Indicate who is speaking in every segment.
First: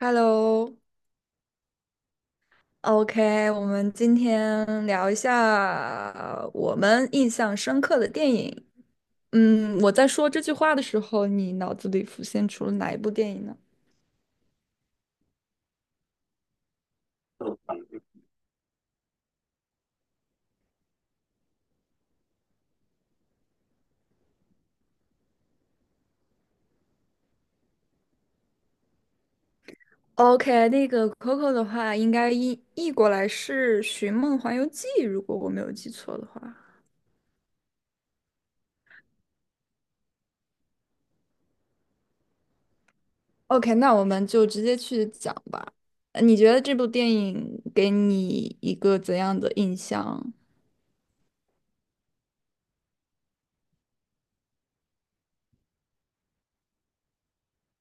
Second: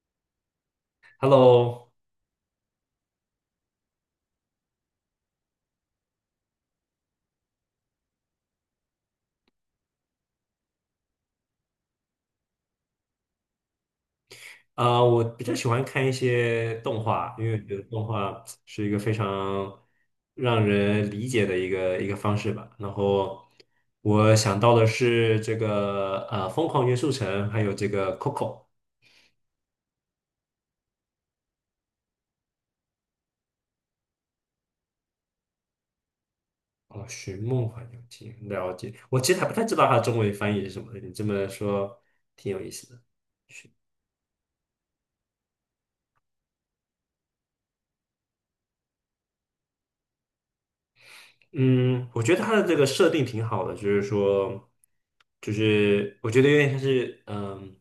Speaker 1: Hello，OK，
Speaker 2: Hello。
Speaker 1: 我们今天聊一下我们印象深刻的电影。嗯，我在说这句话的时候，你脑子里浮现出了哪一部电影呢
Speaker 2: 我比较喜欢看一些动画，因为我觉得动画是一个非常让人理解的一个方式吧。然后我想到的是这个《疯狂元素城》，还有这个《Coco》。
Speaker 1: ？OK，那个 Coco 的话，应该译过来是《寻梦环游记》，如果我没有记错的话。
Speaker 2: 哦，《寻梦环游记》。了解，我其实还不太知道它的中文翻译是什么，你这么说挺有意思的。
Speaker 1: OK，那我们就直接去讲吧。你觉得这部电影给你一个怎样的印象？
Speaker 2: 嗯，我觉得它的这个设定挺好的，就是说，就是我觉得有点像是，嗯，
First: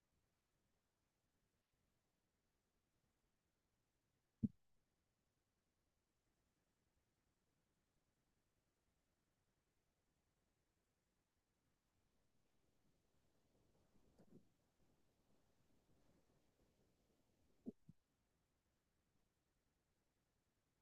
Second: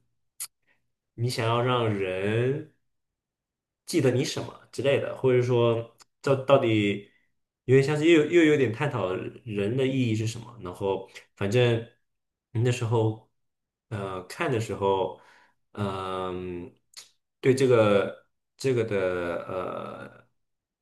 Speaker 2: 你想要让人记得你什么之类的，或者说，这到底有点像是又有点探讨人的意义是什么。然后，反正那时候，看的时候，嗯，对这个这个的呃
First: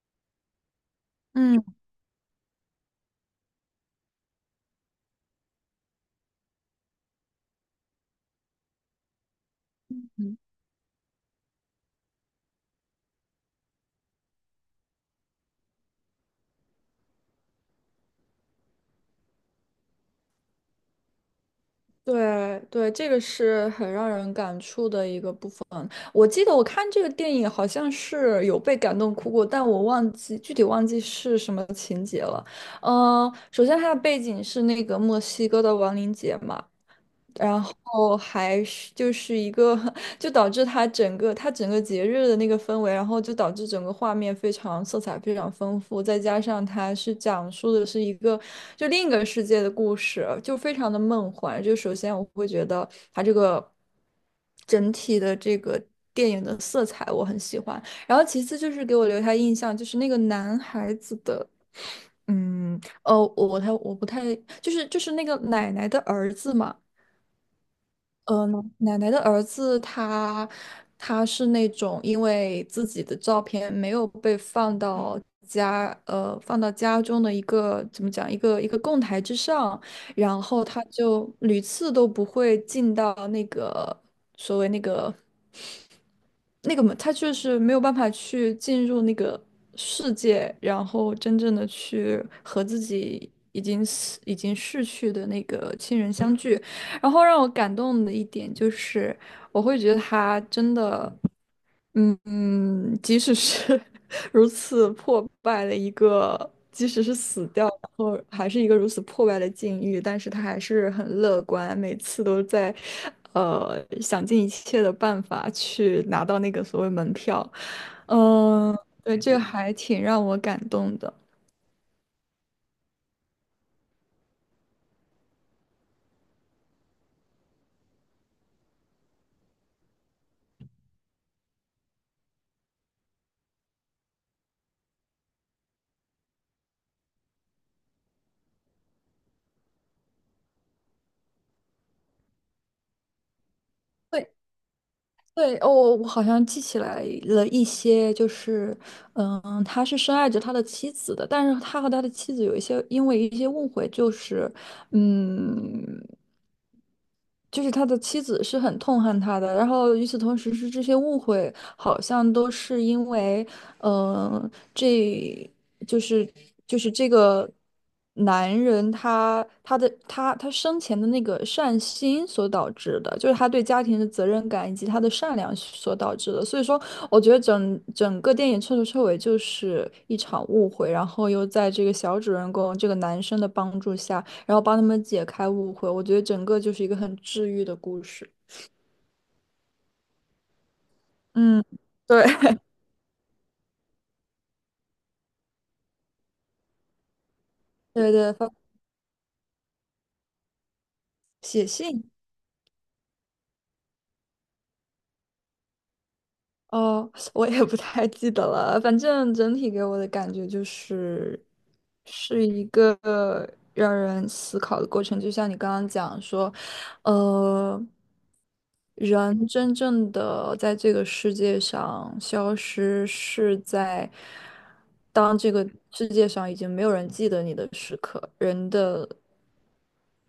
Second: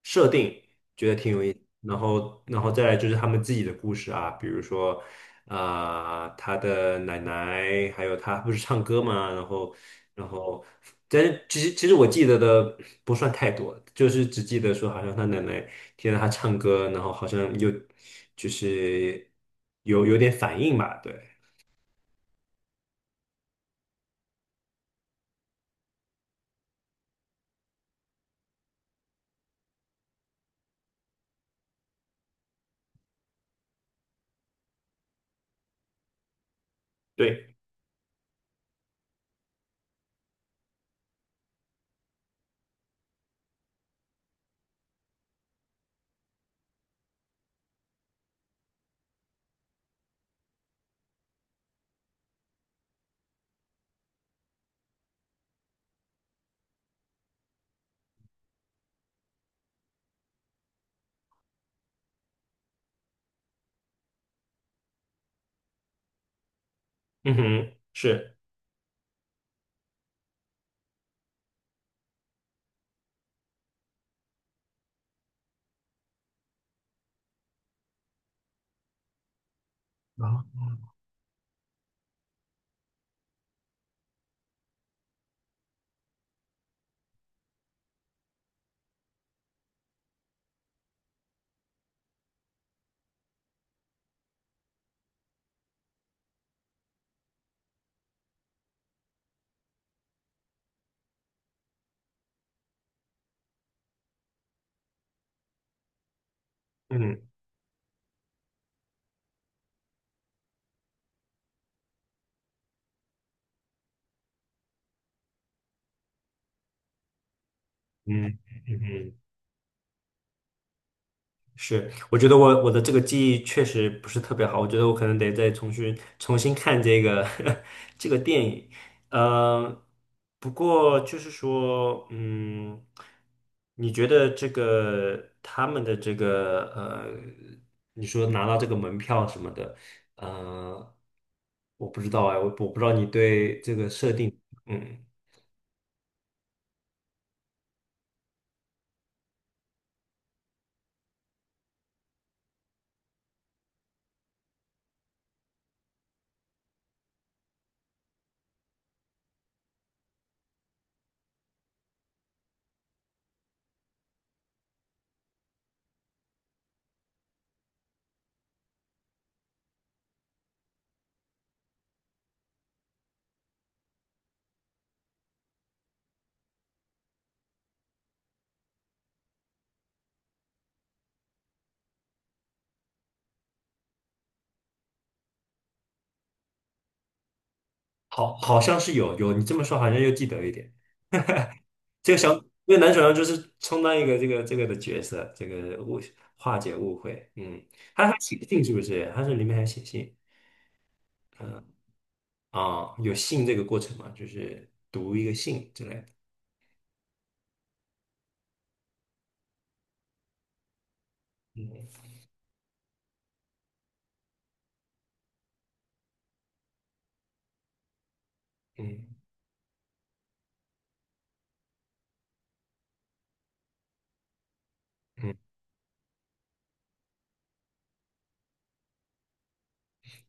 Speaker 2: 设定。觉得挺有意思。
Speaker 1: 嗯。
Speaker 2: 然后，然后再来就是他们自己的故事啊，比如说，他的奶奶，还有他不是唱歌嘛，然后，然后，但是其实我记得的不算太多，就是只记得说好像他奶奶听到他唱歌，然后好像有就是有点反应吧，对
Speaker 1: 对对，这个是很让人感触的一个部分。我记得我看这个电影好像是有被感动哭过，但我忘记具体忘记是什么情节了。首先它的背景是那个墨西哥的亡灵节嘛，
Speaker 2: 对，
Speaker 1: 然后还是就是一个，就导致它整个节日的那个氛围，然后就导致整个画面非常色彩非常丰富，再加上它是讲述的是一个就另一个世界的故事，就非常的梦幻。就首先我会觉得它这个整体的这个电影的色彩我很喜欢，然后其次就是给我留下印象就是那个男孩子的。哦，我不太，就是那个奶奶的儿子嘛，
Speaker 2: 嗯哼，是，
Speaker 1: 呃，奶奶的儿子他是那种因为自己的照片没有被放到放到家中的一个怎么讲一个供台之上，然
Speaker 2: 啊，
Speaker 1: 后他就屡次都不会进到那个嘛，他就是没有办法去进入那个世界，然后真正的去和自己已经逝去的那个亲人相聚。然后让我感动的一点就是，我会觉得他真的。即使是 如此破败的一个，即使是
Speaker 2: 嗯
Speaker 1: 死掉，然后还是一个如此破败的境遇，但是他还是很乐观，每次都在，想尽一切的办法去拿到那个所谓门票。
Speaker 2: 嗯
Speaker 1: 嗯、
Speaker 2: 嗯嗯。
Speaker 1: 对，这个还挺让我感动的。
Speaker 2: 是，我觉得我的这个记忆确实不是特别好，我觉得我可能得再重新看这个 这个电影。呃，不过就是说，嗯，你觉得这个他们的这个,你说拿到这个门票什么的，呃，我不知道哎，我不知道你对这个设定，嗯，
Speaker 1: 对，哦，我好像记起来了一些，就是，嗯，他是深爱着他的妻子的，但是他和他的妻子有一些因为一些误会，就是，嗯。就是他的妻子是很痛恨他的，然后与此同时是这些误会，好像都是因为，嗯，这就是这个男人他生前的那个善心所导致的，就是他对家庭的责任感以及他的善良所导致的。所以说，我觉得整个电影彻头彻尾就是一场误会，然后又在这个小主人公这个男生的帮助下。然后帮他们解开误会。我觉得整个就是一个很治愈的故事。
Speaker 2: 好，好像是有，你这么说好像又记得一点。
Speaker 1: 嗯，
Speaker 2: 这个
Speaker 1: 对
Speaker 2: 小这个男主角就是充当一个这个这个的角色，这个误化解误会。嗯，他
Speaker 1: 对
Speaker 2: 还
Speaker 1: 对，
Speaker 2: 写信是不是？他是里面还写信。
Speaker 1: 写信
Speaker 2: 有信这个过程嘛，就是读一个信之类的。
Speaker 1: 哦，我也不太记得了。反正整体给我的感觉就是，
Speaker 2: 嗯
Speaker 1: 是一个让人思考的过程。就像你刚刚讲说，呃，
Speaker 2: 嗯
Speaker 1: 人真正的在这个世界上消失，是在
Speaker 2: 嗯，
Speaker 1: 当这个世界上已经没有人记得你的时刻，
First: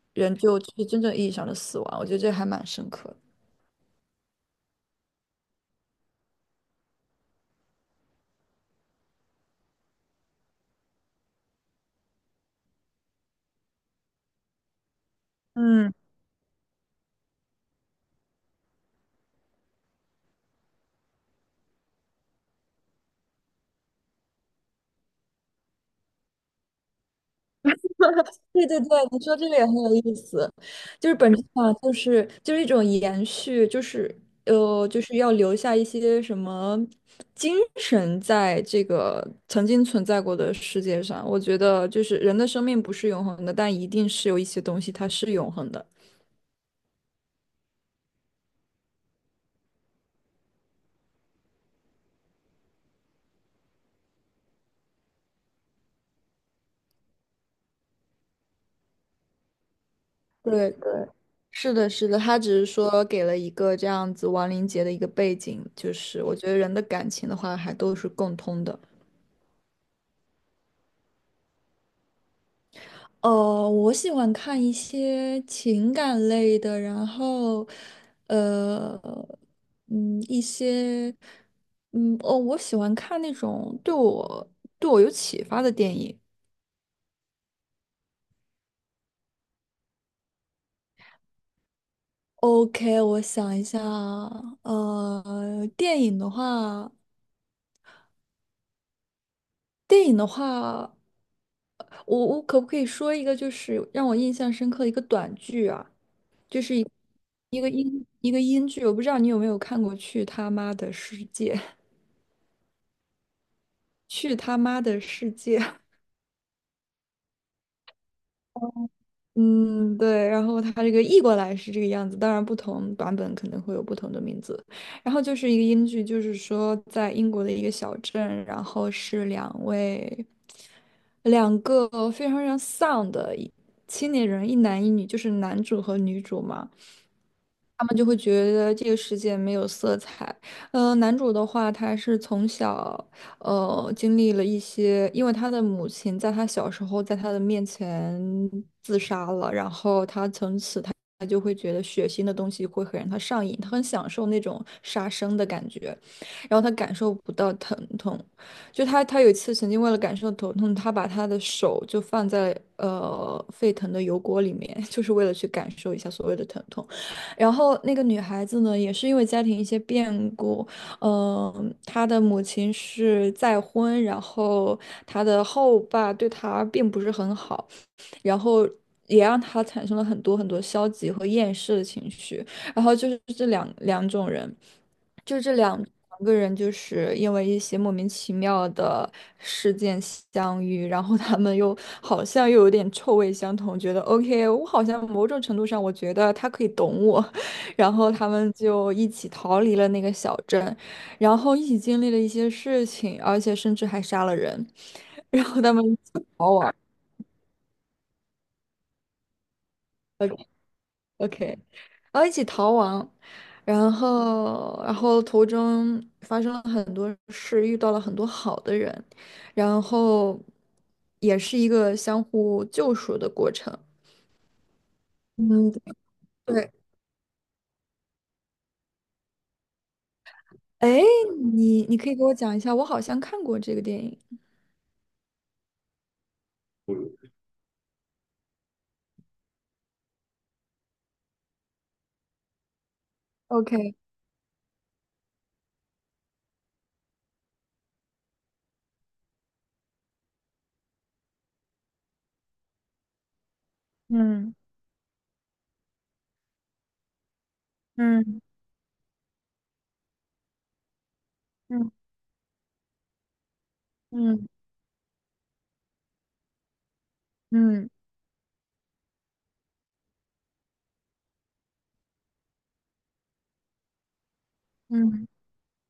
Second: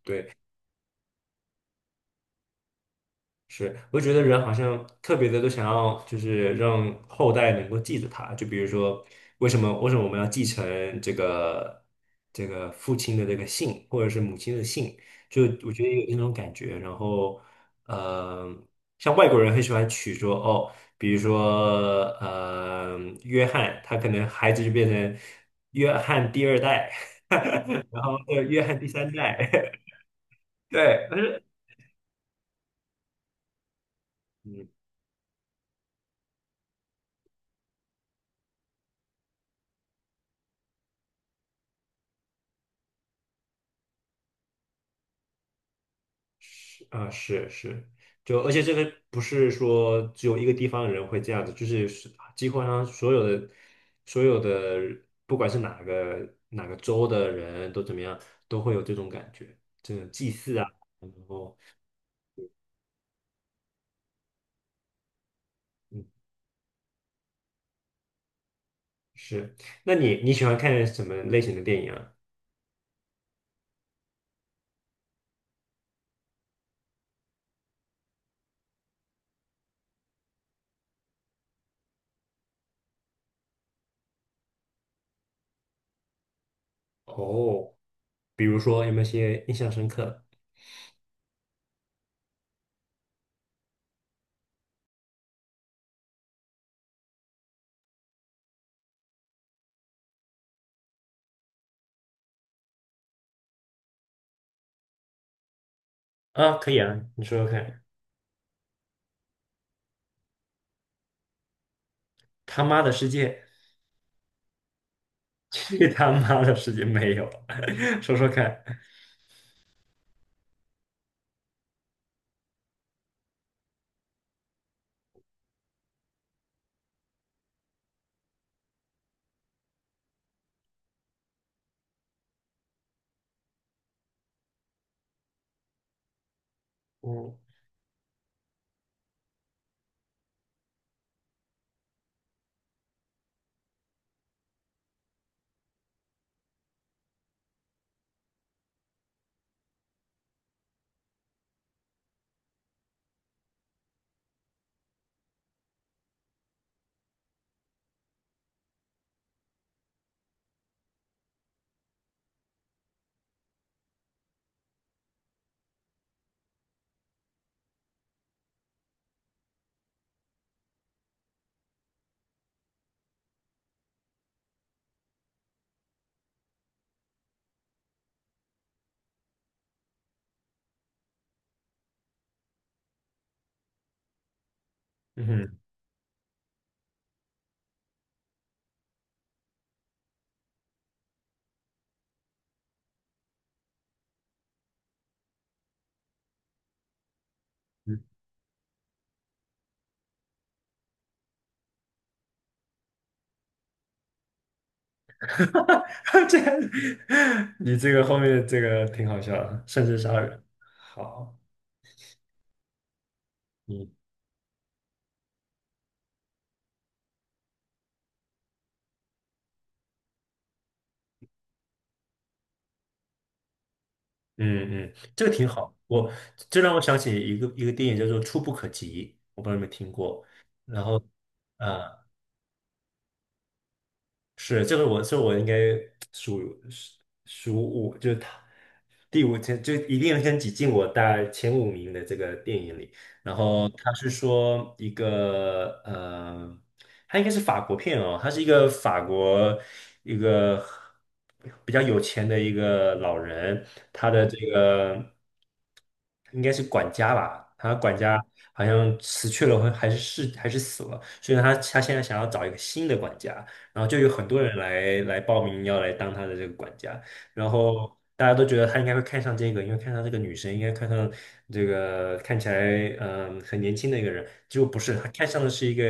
Speaker 2: 对。
Speaker 1: 人就是真正意义上的死亡，我觉得这还蛮深刻的。
Speaker 2: 是，我觉得人好像特别的都想要，就是让后代能够记得他。就比如说，为什么我们要继承这个父亲的这个姓，或者是母亲的姓？就我觉得
Speaker 1: 嗯，
Speaker 2: 有那种感觉。然后，呃，像外国人很喜欢取说哦，比如说,约翰，他可能孩子就变成约翰第二代，然后约
Speaker 1: 对
Speaker 2: 翰
Speaker 1: 对对，
Speaker 2: 第三
Speaker 1: 你说
Speaker 2: 代，
Speaker 1: 这个也很有意思，
Speaker 2: 对，
Speaker 1: 就是
Speaker 2: 但
Speaker 1: 本
Speaker 2: 是。
Speaker 1: 质上就是一种延续，就是
Speaker 2: 嗯。
Speaker 1: 就是要留下一些什么精神在这个曾经存在过的世界上。我觉得就是人的生命不是永恒的，但一定是有一些东西它是永恒的。
Speaker 2: 是啊，是是，就而且这个不是说只有一个地方的人会这样子，就是几乎上所有的，不管是哪个州的人都怎么样，都会有这种感觉，这种祭祀啊，
Speaker 1: 对对，
Speaker 2: 然后
Speaker 1: 是的，是的，他只是说给了一个这样子亡灵节的一个背景，就
Speaker 2: 嗯
Speaker 1: 是我觉得人的感情的话还都是共通的。
Speaker 2: 是，那你你喜欢看什么类型的电影啊？
Speaker 1: 我喜欢看一些情感类的，然后，呃，一些，哦，我喜欢看那种对我有启发的电影。
Speaker 2: 哦，比如说有没有些印象深刻的？
Speaker 1: OK，我想一下啊，电影的话，电影的话，我可不可以说一个就是让我印象深刻的一个短剧啊？
Speaker 2: 啊，
Speaker 1: 就
Speaker 2: 可
Speaker 1: 是
Speaker 2: 以啊，你说说看，
Speaker 1: 一个英剧，我不知道你有没有看过去他妈的世界》
Speaker 2: 他妈的世界，
Speaker 1: 去他妈的世界，
Speaker 2: 去他妈的世界没有，说说看，
Speaker 1: 嗯，对，然后他这个译过来是这个样子，当然不同版本可能会有不同的名字。然后就是一个英剧，就是说在英国的一个小镇，然后是两个非常非常丧的青年人，一男一女，就是男主和女主嘛。
Speaker 2: 嗯
Speaker 1: 他们就会觉得这个世界没有色彩。男主的话，他是从小经历了一些，因为他的母亲在他小时候在他的面前自杀了，然后他从此他就会觉得血腥的东西会很让他上瘾，他很享受那种杀生的感觉，然后他感受不到疼痛，就他有一次曾经为了感受疼痛，他把他的手就放在沸腾的油锅里面，就是为了去感受一下所谓的疼痛，然后那个女孩子呢，也是因为家庭一些变故。嗯，他的母亲是再婚，然后他的后爸对他并不是很好，然后也让他产生了很多很多消极和厌世的情绪。然后就是这两种人，
Speaker 2: 嗯
Speaker 1: 就这
Speaker 2: 哼。
Speaker 1: 两两个人，就是因为一些莫名其妙的事件相遇，然后他们又好像又有点臭味相同，觉得 OK，我好像某种程度上我觉得他可以懂我，然
Speaker 2: 嗯
Speaker 1: 后他们就一起逃离了那个小镇。然后一起经历了一些事情，而且甚至还杀了人，然后他们一起 逃亡
Speaker 2: 这你这个后面这个挺好笑的，甚至杀人。好，
Speaker 1: ，OK，然后一起逃亡，然
Speaker 2: 嗯
Speaker 1: 后然后途中发生了很多事，遇到了很多好的人，然后也是一个相互救赎的过程。
Speaker 2: 嗯嗯，这个挺
Speaker 1: 嗯，
Speaker 2: 好。我这
Speaker 1: 对，
Speaker 2: 让我想起一个电影叫做《触不可及》，我不知道你们听过。然后，
Speaker 1: 哎，你
Speaker 2: 啊、
Speaker 1: 可以给我讲一下，我好像看过这个电影。
Speaker 2: 是，这个我，是我应该数数数五，就是他第五天，就一定要先挤进我大概前五名的这个电影里。然后他
Speaker 1: OK，
Speaker 2: 是说一个,他应该是法国片哦，他是一个法国一个比较有钱的一个老人，他的这
Speaker 1: 嗯
Speaker 2: 个应该是管家吧，他管家
Speaker 1: 嗯
Speaker 2: 好像辞去了，还是是还是死了，所以他他
Speaker 1: 嗯
Speaker 2: 现在想要找一个新的管家。然后就有很多
Speaker 1: 嗯
Speaker 2: 人来报名要来当他的这个管家，然后
Speaker 1: 嗯
Speaker 2: 大家都觉得他应该会看上这个，因为看上这个女生，应该看上这个看起来很年轻的一个人，结果不是，他看
Speaker 1: 嗯
Speaker 2: 上的是一个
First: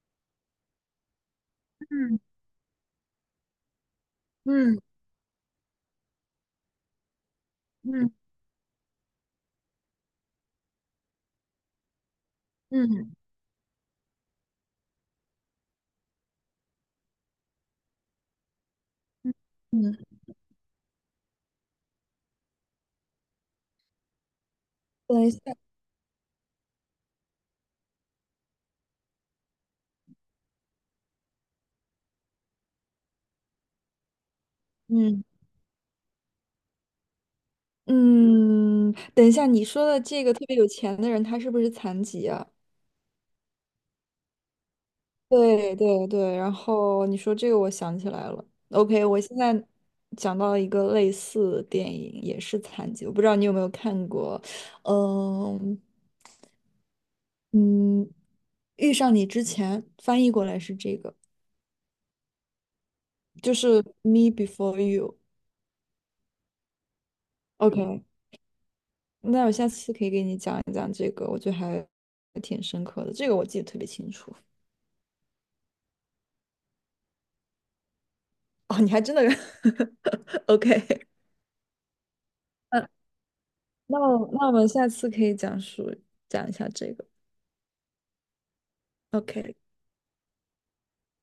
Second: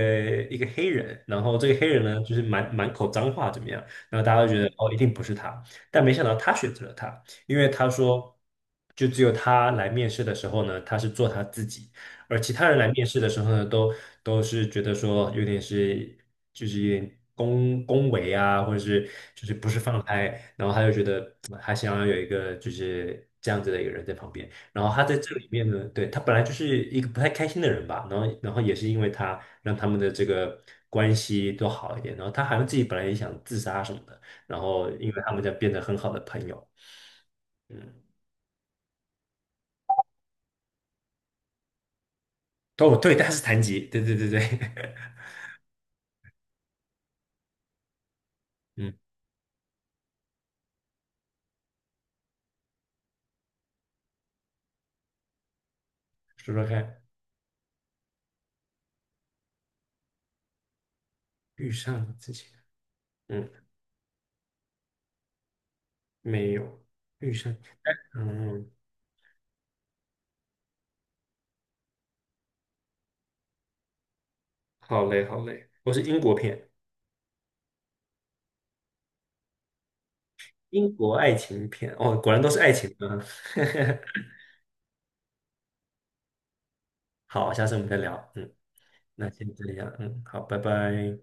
Speaker 2: 一个黑人，然后这个黑人
Speaker 1: 嗯
Speaker 2: 呢就是满口脏话怎么样，然后大家都觉得
Speaker 1: 嗯
Speaker 2: 哦一定不是他，但没想到他选择了他，因为他
Speaker 1: 嗯
Speaker 2: 说就只有他来面试的时候呢，他是做他自己。而其他人来面
Speaker 1: 嗯。
Speaker 2: 试的时候呢，都是觉得说有点是就是有点恭维啊，或者是就是不是
Speaker 1: 嗯，
Speaker 2: 放开，然后他就觉得嗯还想要有一个就是这样子的一个人在旁边。然后他在
Speaker 1: 等一
Speaker 2: 这
Speaker 1: 下，
Speaker 2: 里面呢，对，他本来就是一个不太开心的人吧，然后也是因为他让他们的这个关系都好一点，然后他好像自己本来也想自杀什么的，然后因为
Speaker 1: 嗯
Speaker 2: 他们就变得很好的朋友，嗯，
Speaker 1: 嗯，等一下，你说的这个特别有钱的人，他是不是残疾啊？
Speaker 2: 哦对，他是残疾，对对对对，
Speaker 1: 对对对，然后你说这个，我想起来了。
Speaker 2: 嗯，
Speaker 1: OK，我现在讲到一个类似的电影，也是残疾，我不知道你有没有看过，嗯
Speaker 2: 说说看。
Speaker 1: 嗯，遇上你之前翻译过来是这个，
Speaker 2: 遇上了之前，嗯，
Speaker 1: 就是 Me Before You。
Speaker 2: 没有遇上，
Speaker 1: OK，
Speaker 2: 嗯，
Speaker 1: 那我下次可以给你讲一讲这个，我觉得还挺深刻的，这个我记得特别清楚。
Speaker 2: 好嘞，好嘞，我是英国片，
Speaker 1: 哦，你还真的 OK。
Speaker 2: 英国爱情片，哦，果然都是爱
Speaker 1: 那
Speaker 2: 情啊，
Speaker 1: 那我们下次可以讲一下这个。
Speaker 2: 好，下次我们再聊，嗯，那先
Speaker 1: OK。
Speaker 2: 这样，嗯，好，拜拜。